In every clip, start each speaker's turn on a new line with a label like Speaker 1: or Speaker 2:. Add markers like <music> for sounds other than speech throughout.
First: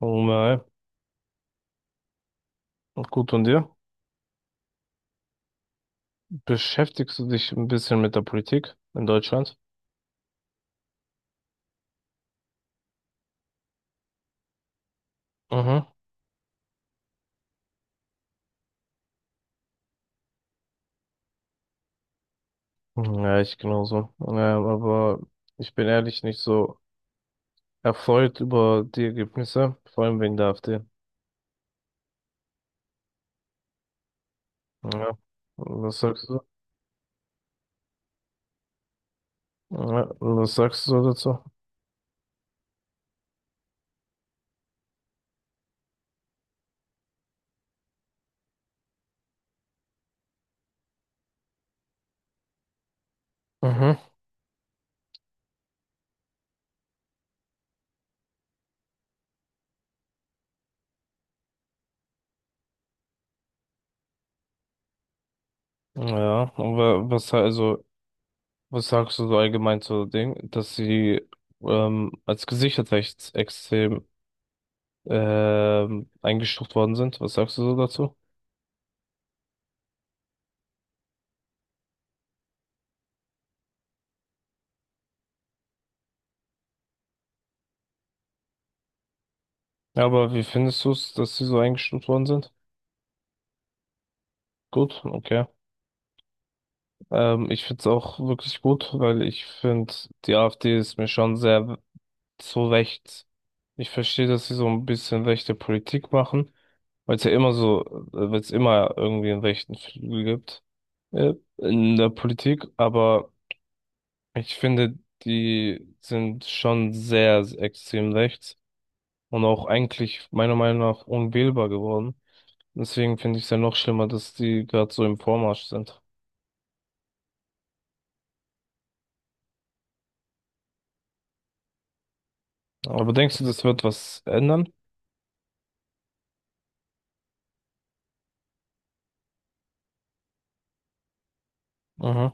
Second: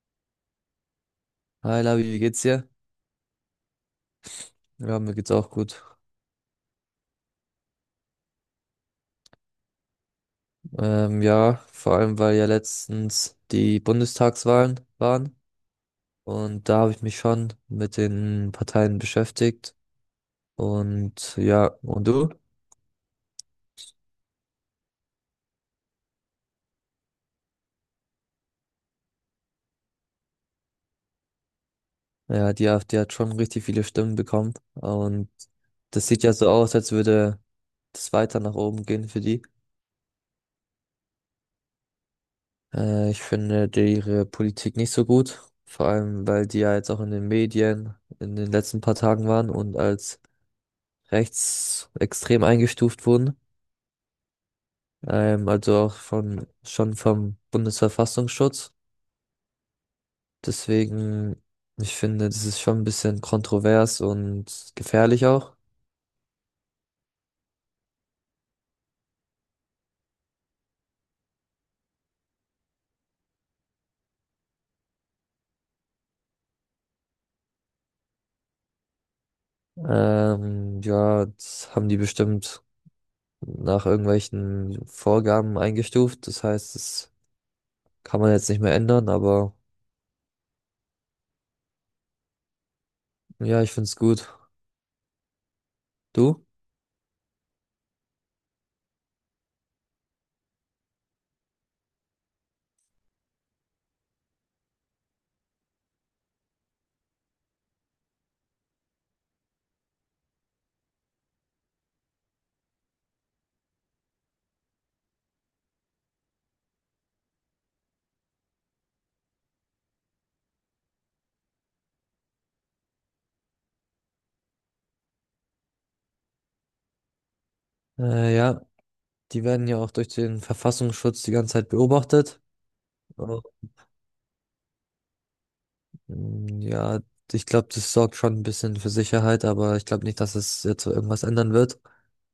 Speaker 1: Mal.
Speaker 2: Hi Labi, wie geht's dir?
Speaker 1: Gut, und dir?
Speaker 2: Ja, mir geht's auch gut.
Speaker 1: Beschäftigst du dich ein bisschen mit der Politik in Deutschland?
Speaker 2: Ja, vor allem weil ja letztens die Bundestagswahlen waren
Speaker 1: Mhm.
Speaker 2: und da habe ich mich schon mit den Parteien beschäftigt. Und ja, und du?
Speaker 1: Ja, ich genauso. Aber ich bin ehrlich nicht so erfreut über die Ergebnisse, vor allem wegen der AfD.
Speaker 2: Ja, die AfD hat schon richtig viele Stimmen bekommen
Speaker 1: Ja.
Speaker 2: und
Speaker 1: Was
Speaker 2: das sieht
Speaker 1: sagst
Speaker 2: ja
Speaker 1: du?
Speaker 2: so aus, als würde das weiter nach oben gehen für die.
Speaker 1: Ja, was sagst du dazu?
Speaker 2: Ich finde ihre Politik nicht so gut, vor allem weil die ja jetzt auch in den Medien in den letzten paar Tagen waren und als rechtsextrem eingestuft wurden.
Speaker 1: Mhm.
Speaker 2: Also auch von, schon vom Bundesverfassungsschutz. Deswegen, ich finde, das ist schon ein bisschen kontrovers und gefährlich auch.
Speaker 1: Ja, aber was also, was sagst du so allgemein zu dem, dass sie als gesichert rechtsextrem eingestuft worden sind? Was sagst du so dazu?
Speaker 2: Ja, das haben die bestimmt nach irgendwelchen Vorgaben eingestuft. Das heißt, das kann man jetzt nicht mehr ändern, aber
Speaker 1: Ja, aber wie findest du es, dass sie so eingestuft worden sind?
Speaker 2: ja, ich finde es gut.
Speaker 1: Gut, okay.
Speaker 2: Du?
Speaker 1: Ich finde es auch wirklich gut, weil ich finde, die AfD ist mir schon sehr zu rechts. Ich verstehe, dass sie so ein bisschen rechte Politik machen, weil es ja immer so, weil es immer irgendwie einen rechten Flügel gibt, in der Politik, aber ich finde, die sind schon sehr extrem rechts und auch eigentlich meiner Meinung nach unwählbar geworden. Deswegen finde ich es ja noch schlimmer, dass die gerade so im Vormarsch sind.
Speaker 2: Ja, die werden ja auch durch den Verfassungsschutz die ganze Zeit beobachtet.
Speaker 1: Aber denkst du, das wird was ändern?
Speaker 2: Ja, ich glaube, das sorgt schon ein bisschen für Sicherheit, aber ich glaube nicht, dass es jetzt so irgendwas ändern wird.
Speaker 1: Mhm.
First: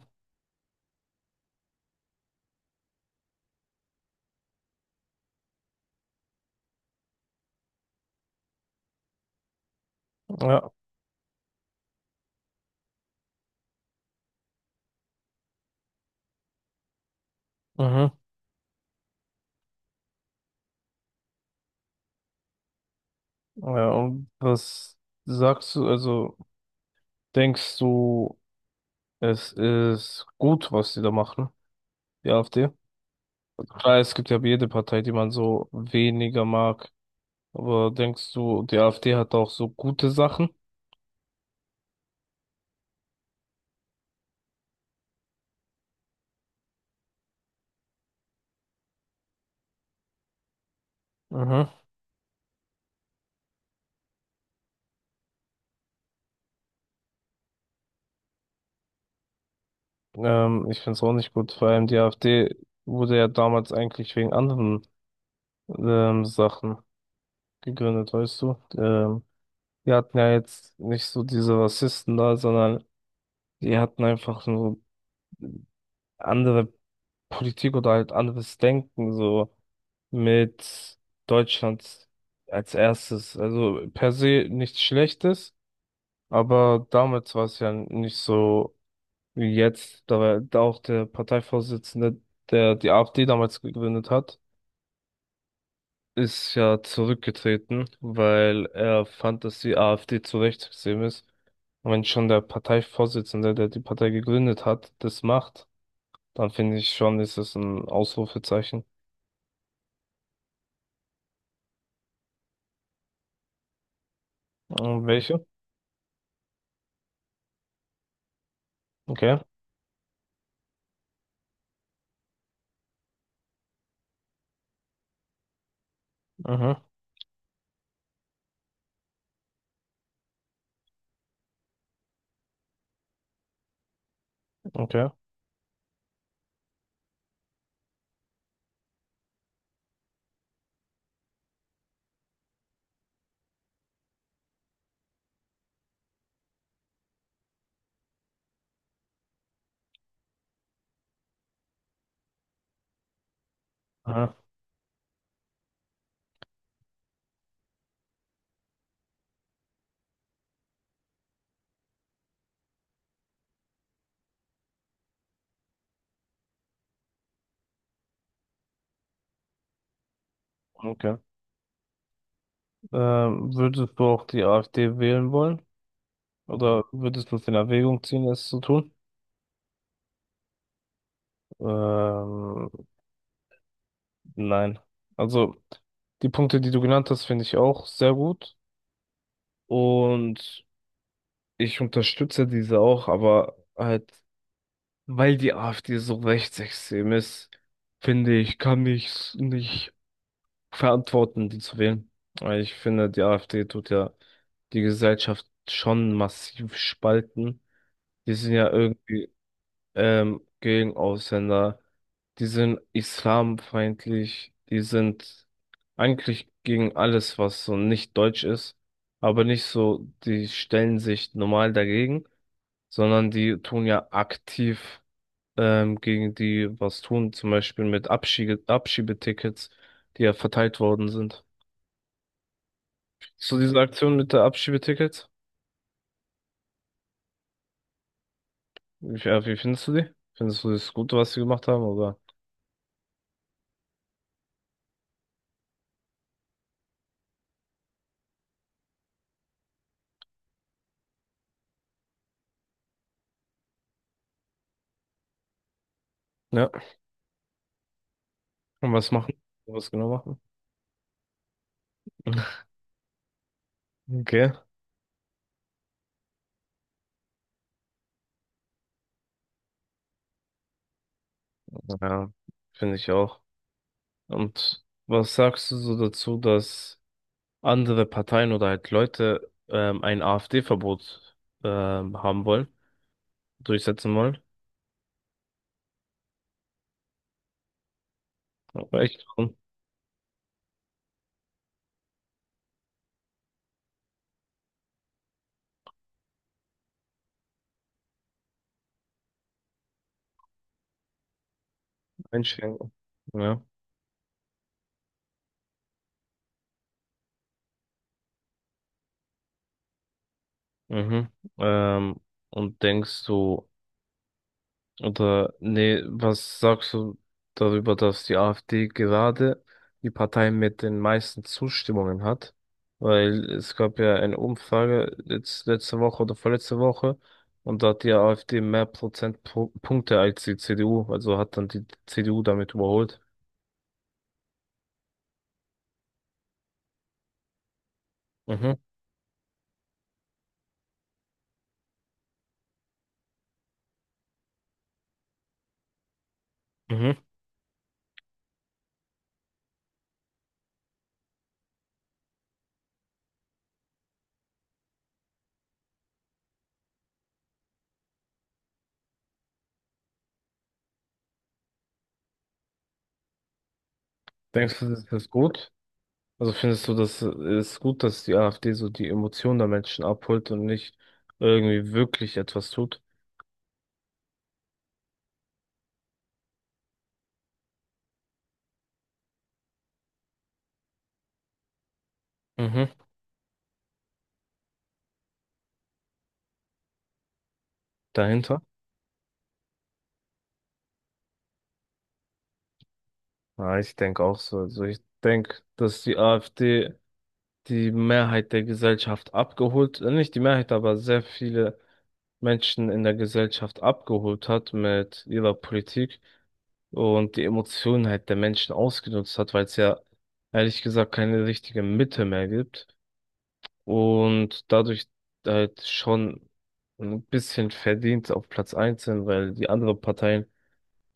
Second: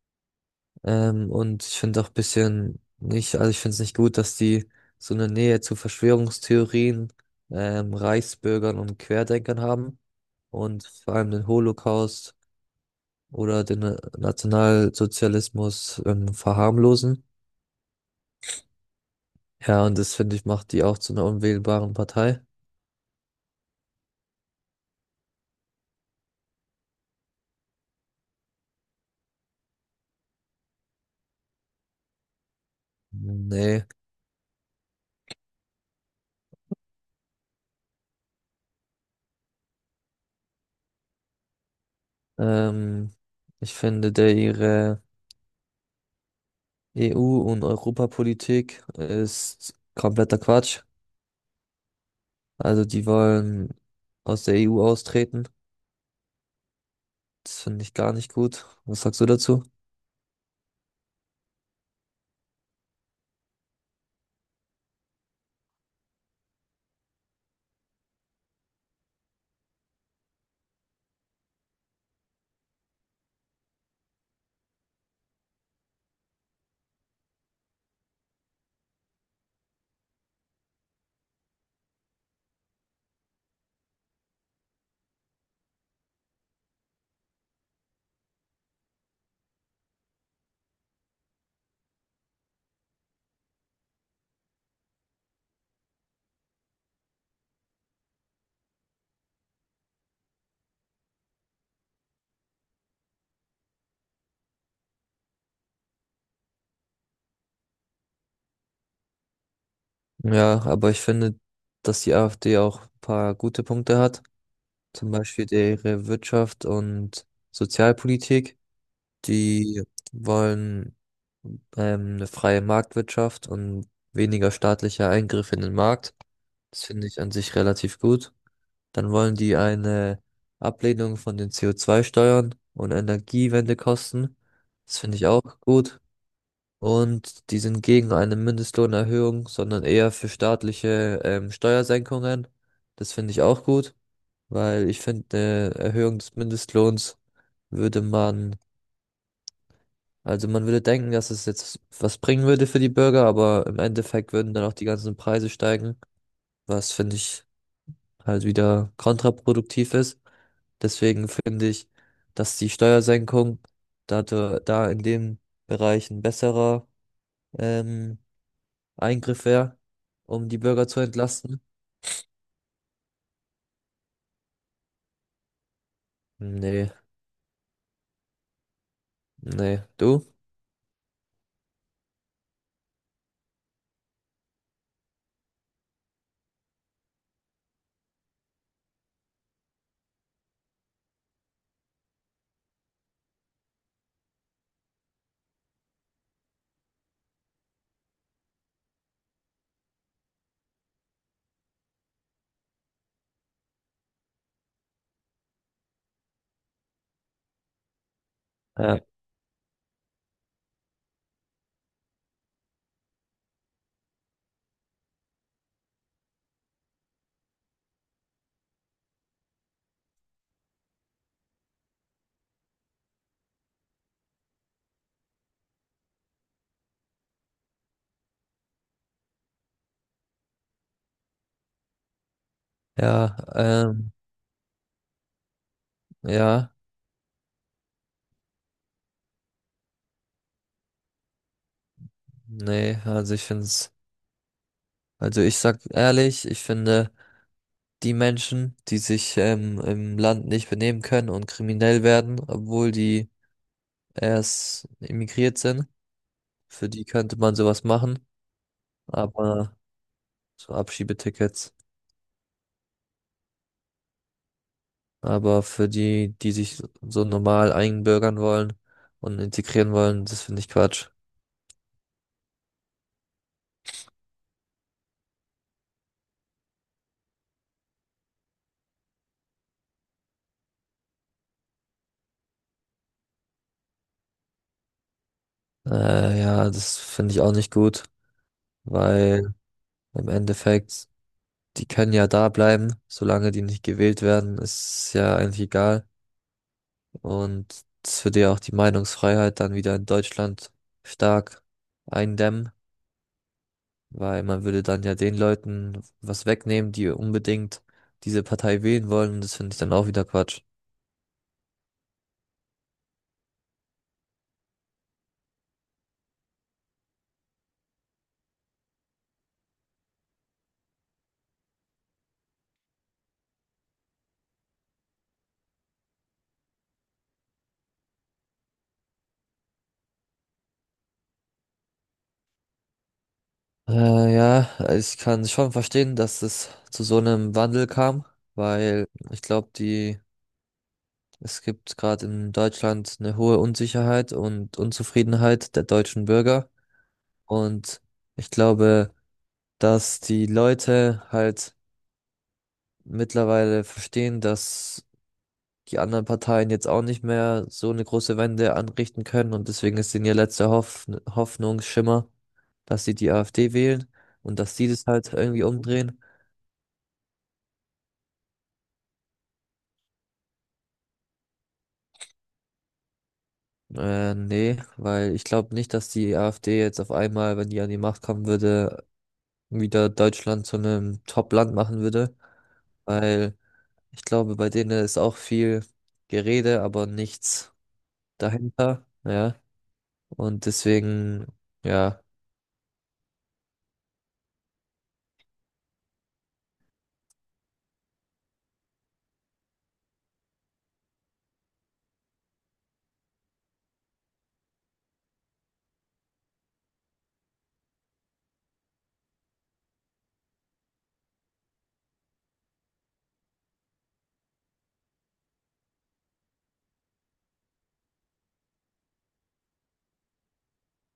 Speaker 2: Und ich finde auch ein bisschen nicht, also ich finde es nicht gut, dass die so eine Nähe zu Verschwörungstheorien, Reichsbürgern und Querdenkern haben
Speaker 1: Ja.
Speaker 2: und vor allem den Holocaust oder den Nationalsozialismus, verharmlosen.
Speaker 1: Mhm.
Speaker 2: Ja, und das finde ich macht die auch zu einer unwählbaren Partei.
Speaker 1: Ja, und was sagst du, also denkst du, es ist gut, was die da machen, die AfD?
Speaker 2: Nee,
Speaker 1: Klar, es gibt ja jede Partei, die man so weniger mag. Aber denkst du, die AfD hat auch so gute Sachen?
Speaker 2: ähm, ich finde, der ihre EU- und Europapolitik ist kompletter Quatsch.
Speaker 1: Mhm.
Speaker 2: Also die wollen aus der EU austreten. Das finde ich gar nicht gut. Was sagst du dazu?
Speaker 1: Ich finde es auch nicht gut. Vor allem die AfD wurde ja damals eigentlich wegen anderen Sachen gegründet, weißt du? Die hatten ja jetzt nicht so diese Rassisten da, sondern die hatten einfach so andere Politik oder halt anderes Denken, so mit Deutschland als erstes. Also per se nichts Schlechtes, aber damals war es ja nicht so wie jetzt. Da war da auch der Parteivorsitzende, der die AfD damals gegründet hat, ist ja zurückgetreten, weil er fand, dass die AfD zu rechtsextrem ist. Und wenn schon der Parteivorsitzende, der die Partei gegründet hat, das macht, dann finde ich schon, ist es ein Ausrufezeichen.
Speaker 2: Ja, aber ich finde, dass die AfD auch ein paar gute Punkte hat.
Speaker 1: Und
Speaker 2: Zum
Speaker 1: welche?
Speaker 2: Beispiel ihre Wirtschaft und Sozialpolitik.
Speaker 1: Okay.
Speaker 2: Die wollen eine freie Marktwirtschaft und weniger staatlicher Eingriff in den Markt.
Speaker 1: Mhm.
Speaker 2: Das finde ich an sich relativ gut. Dann wollen die eine Ablehnung von den CO2-Steuern und Energiewende kosten. Das
Speaker 1: Okay.
Speaker 2: finde ich auch gut. Und die sind gegen eine Mindestlohnerhöhung, sondern eher für staatliche Steuersenkungen. Das finde ich auch gut, weil ich finde, eine Erhöhung des Mindestlohns würde man, also man würde denken, dass es jetzt was bringen würde für die Bürger, aber im Endeffekt
Speaker 1: Aha.
Speaker 2: würden dann auch die ganzen Preise steigen, was finde ich halt wieder kontraproduktiv ist. Deswegen finde ich, dass die Steuersenkung da in dem Bereich ein besserer ähm, Eingriff wäre, um die Bürger zu
Speaker 1: Okay.
Speaker 2: entlasten.
Speaker 1: Würdest du auch die AfD wählen wollen? Oder
Speaker 2: Nee,
Speaker 1: würdest du es in Erwägung ziehen, es zu tun?
Speaker 2: nee, du?
Speaker 1: Ähm, nein. Also, die Punkte, die du genannt hast, finde ich auch sehr gut. Und ich unterstütze diese auch, aber halt, weil die AfD so rechtsextrem ist, finde ich, kann ich es nicht verantworten, die zu wählen. Weil ich finde, die AfD tut ja die Gesellschaft schon massiv spalten. Die sind ja
Speaker 2: Ja,
Speaker 1: irgendwie gegen Ausländer, die sind islamfeindlich, die sind eigentlich gegen alles, was so nicht deutsch ist, aber nicht so, die stellen sich normal dagegen sondern die tun ja aktiv gegen die was tun, zum Beispiel mit Abschiebetickets, die ja verteilt worden sind.
Speaker 2: ja,
Speaker 1: So diese Aktion mit der Abschiebetickets,
Speaker 2: ja,
Speaker 1: wie findest du die? Findest du das Gute, was sie gemacht haben, oder?
Speaker 2: nee, also ich finde es, also ich sag ehrlich, ich finde die Menschen, die sich im Land nicht benehmen können und kriminell werden, obwohl die erst emigriert sind,
Speaker 1: Ja,
Speaker 2: für die könnte man sowas machen,
Speaker 1: und was machen?
Speaker 2: aber
Speaker 1: Was genau machen?
Speaker 2: so Abschiebetickets.
Speaker 1: <laughs> Okay,
Speaker 2: Aber für die, die sich so normal einbürgern wollen und integrieren wollen, das finde ich Quatsch.
Speaker 1: ja, finde ich auch. Und was sagst du so dazu, dass andere Parteien oder halt Leute ein AfD-Verbot haben wollen, durchsetzen wollen?
Speaker 2: Ja, das finde ich auch nicht gut,
Speaker 1: Ja, echt?
Speaker 2: weil im Endeffekt, die können ja da bleiben, solange die nicht gewählt werden, ist ja eigentlich egal. Und das würde ja auch die Meinungsfreiheit dann wieder in Deutschland stark eindämmen.
Speaker 1: Einschränken. Ja.
Speaker 2: Weil man würde dann ja den Leuten was wegnehmen, die unbedingt diese Partei wählen wollen. Und das finde ich dann auch wieder Quatsch.
Speaker 1: Mhm. Ähm, und denkst du, oder nee, was sagst du darüber, dass die AfD gerade die Partei mit den meisten Zustimmungen hat? Weil es gab ja eine Umfrage letzte Woche oder vorletzte Woche und da hat die AfD mehr Prozentpunkte als die CDU, also hat dann die CDU damit überholt.
Speaker 2: Ja, ich kann schon verstehen, dass es zu so einem Wandel kam,
Speaker 1: Mhm.
Speaker 2: weil ich glaube, die, es gibt gerade in Deutschland eine hohe Unsicherheit und Unzufriedenheit der deutschen Bürger.
Speaker 1: Mhm.
Speaker 2: Und ich glaube, dass die Leute halt mittlerweile verstehen, dass die anderen Parteien jetzt auch nicht mehr so eine große Wende anrichten können und deswegen ist denn ihr letzter Hoffnungsschimmer, dass sie die AfD wählen und dass
Speaker 1: Denkst
Speaker 2: die
Speaker 1: du, das
Speaker 2: das
Speaker 1: ist
Speaker 2: halt irgendwie
Speaker 1: gut?
Speaker 2: umdrehen.
Speaker 1: Also findest du, das ist gut, dass die AfD so die Emotionen der Menschen abholt und nicht irgendwie wirklich etwas tut?
Speaker 2: Nee, weil ich glaube nicht, dass die AfD jetzt auf einmal, wenn die an die Macht kommen würde, wieder Deutschland zu einem Top-Land machen würde,
Speaker 1: Mhm.
Speaker 2: weil ich glaube, bei denen ist auch viel Gerede, aber nichts
Speaker 1: Dahinter?
Speaker 2: dahinter, ja, und deswegen, ja.
Speaker 1: Ja, ich denke auch so. Also ich denke, dass die AfD die Mehrheit der Gesellschaft abgeholt, nicht die Mehrheit, aber sehr viele Menschen in der Gesellschaft abgeholt hat mit ihrer Politik und die Emotionen halt der Menschen ausgenutzt hat, weil es ja ehrlich gesagt keine richtige Mitte mehr gibt. Und dadurch halt schon ein bisschen verdient auf Platz 1 sind, weil die anderen Parteien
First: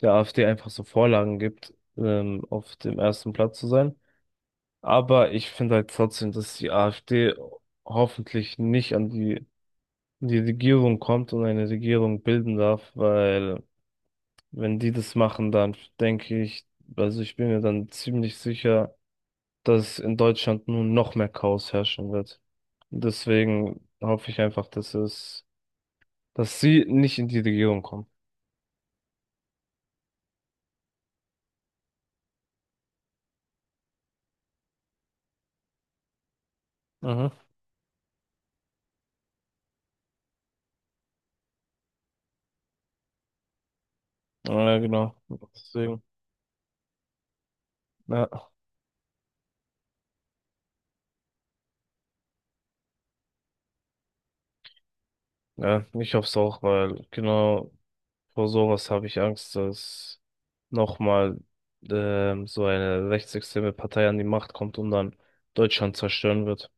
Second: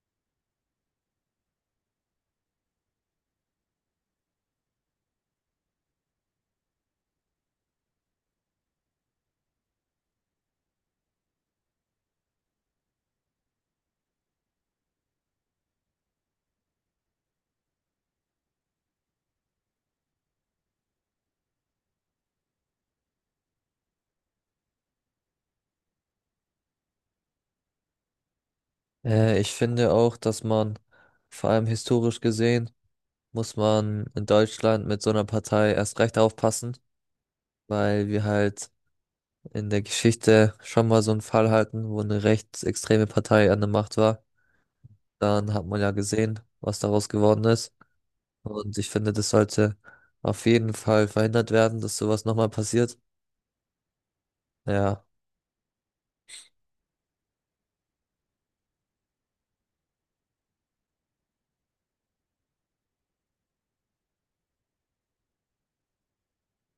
Speaker 1: der AfD einfach so Vorlagen gibt, auf dem ersten Platz zu sein. Aber ich finde halt trotzdem, dass die AfD hoffentlich nicht an die, in die Regierung kommt und eine Regierung bilden darf, weil wenn die das machen, dann denke ich, also ich bin mir dann ziemlich sicher, dass in Deutschland nun noch mehr Chaos herrschen wird. Deswegen hoffe ich einfach, dass es, dass sie nicht in die Regierung kommen.
Speaker 2: Ich finde auch, dass man, vor allem historisch gesehen, muss man in Deutschland mit so einer Partei erst recht aufpassen,
Speaker 1: Mhm.
Speaker 2: weil wir halt in der Geschichte schon mal so einen Fall hatten, wo eine rechtsextreme Partei an der Macht war.
Speaker 1: Ja, genau.
Speaker 2: Dann hat man ja
Speaker 1: Deswegen,
Speaker 2: gesehen, was daraus geworden ist.
Speaker 1: ja,
Speaker 2: Und ich finde, das sollte auf jeden Fall verhindert werden, dass sowas nochmal passiert. Ja,
Speaker 1: ja, ich hoffe es auch, weil genau vor sowas habe ich Angst, dass nochmal so eine rechtsextreme Partei an die Macht kommt und dann Deutschland zerstören wird.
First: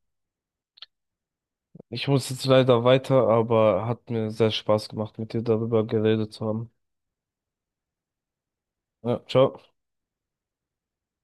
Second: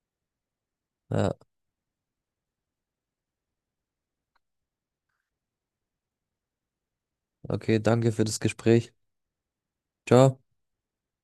Speaker 2: ja,
Speaker 1: Ich muss jetzt leider weiter, aber hat mir sehr Spaß gemacht, mit dir darüber geredet zu haben.
Speaker 2: okay, danke für das Gespräch.
Speaker 1: Ja, ciao.
Speaker 2: Ciao.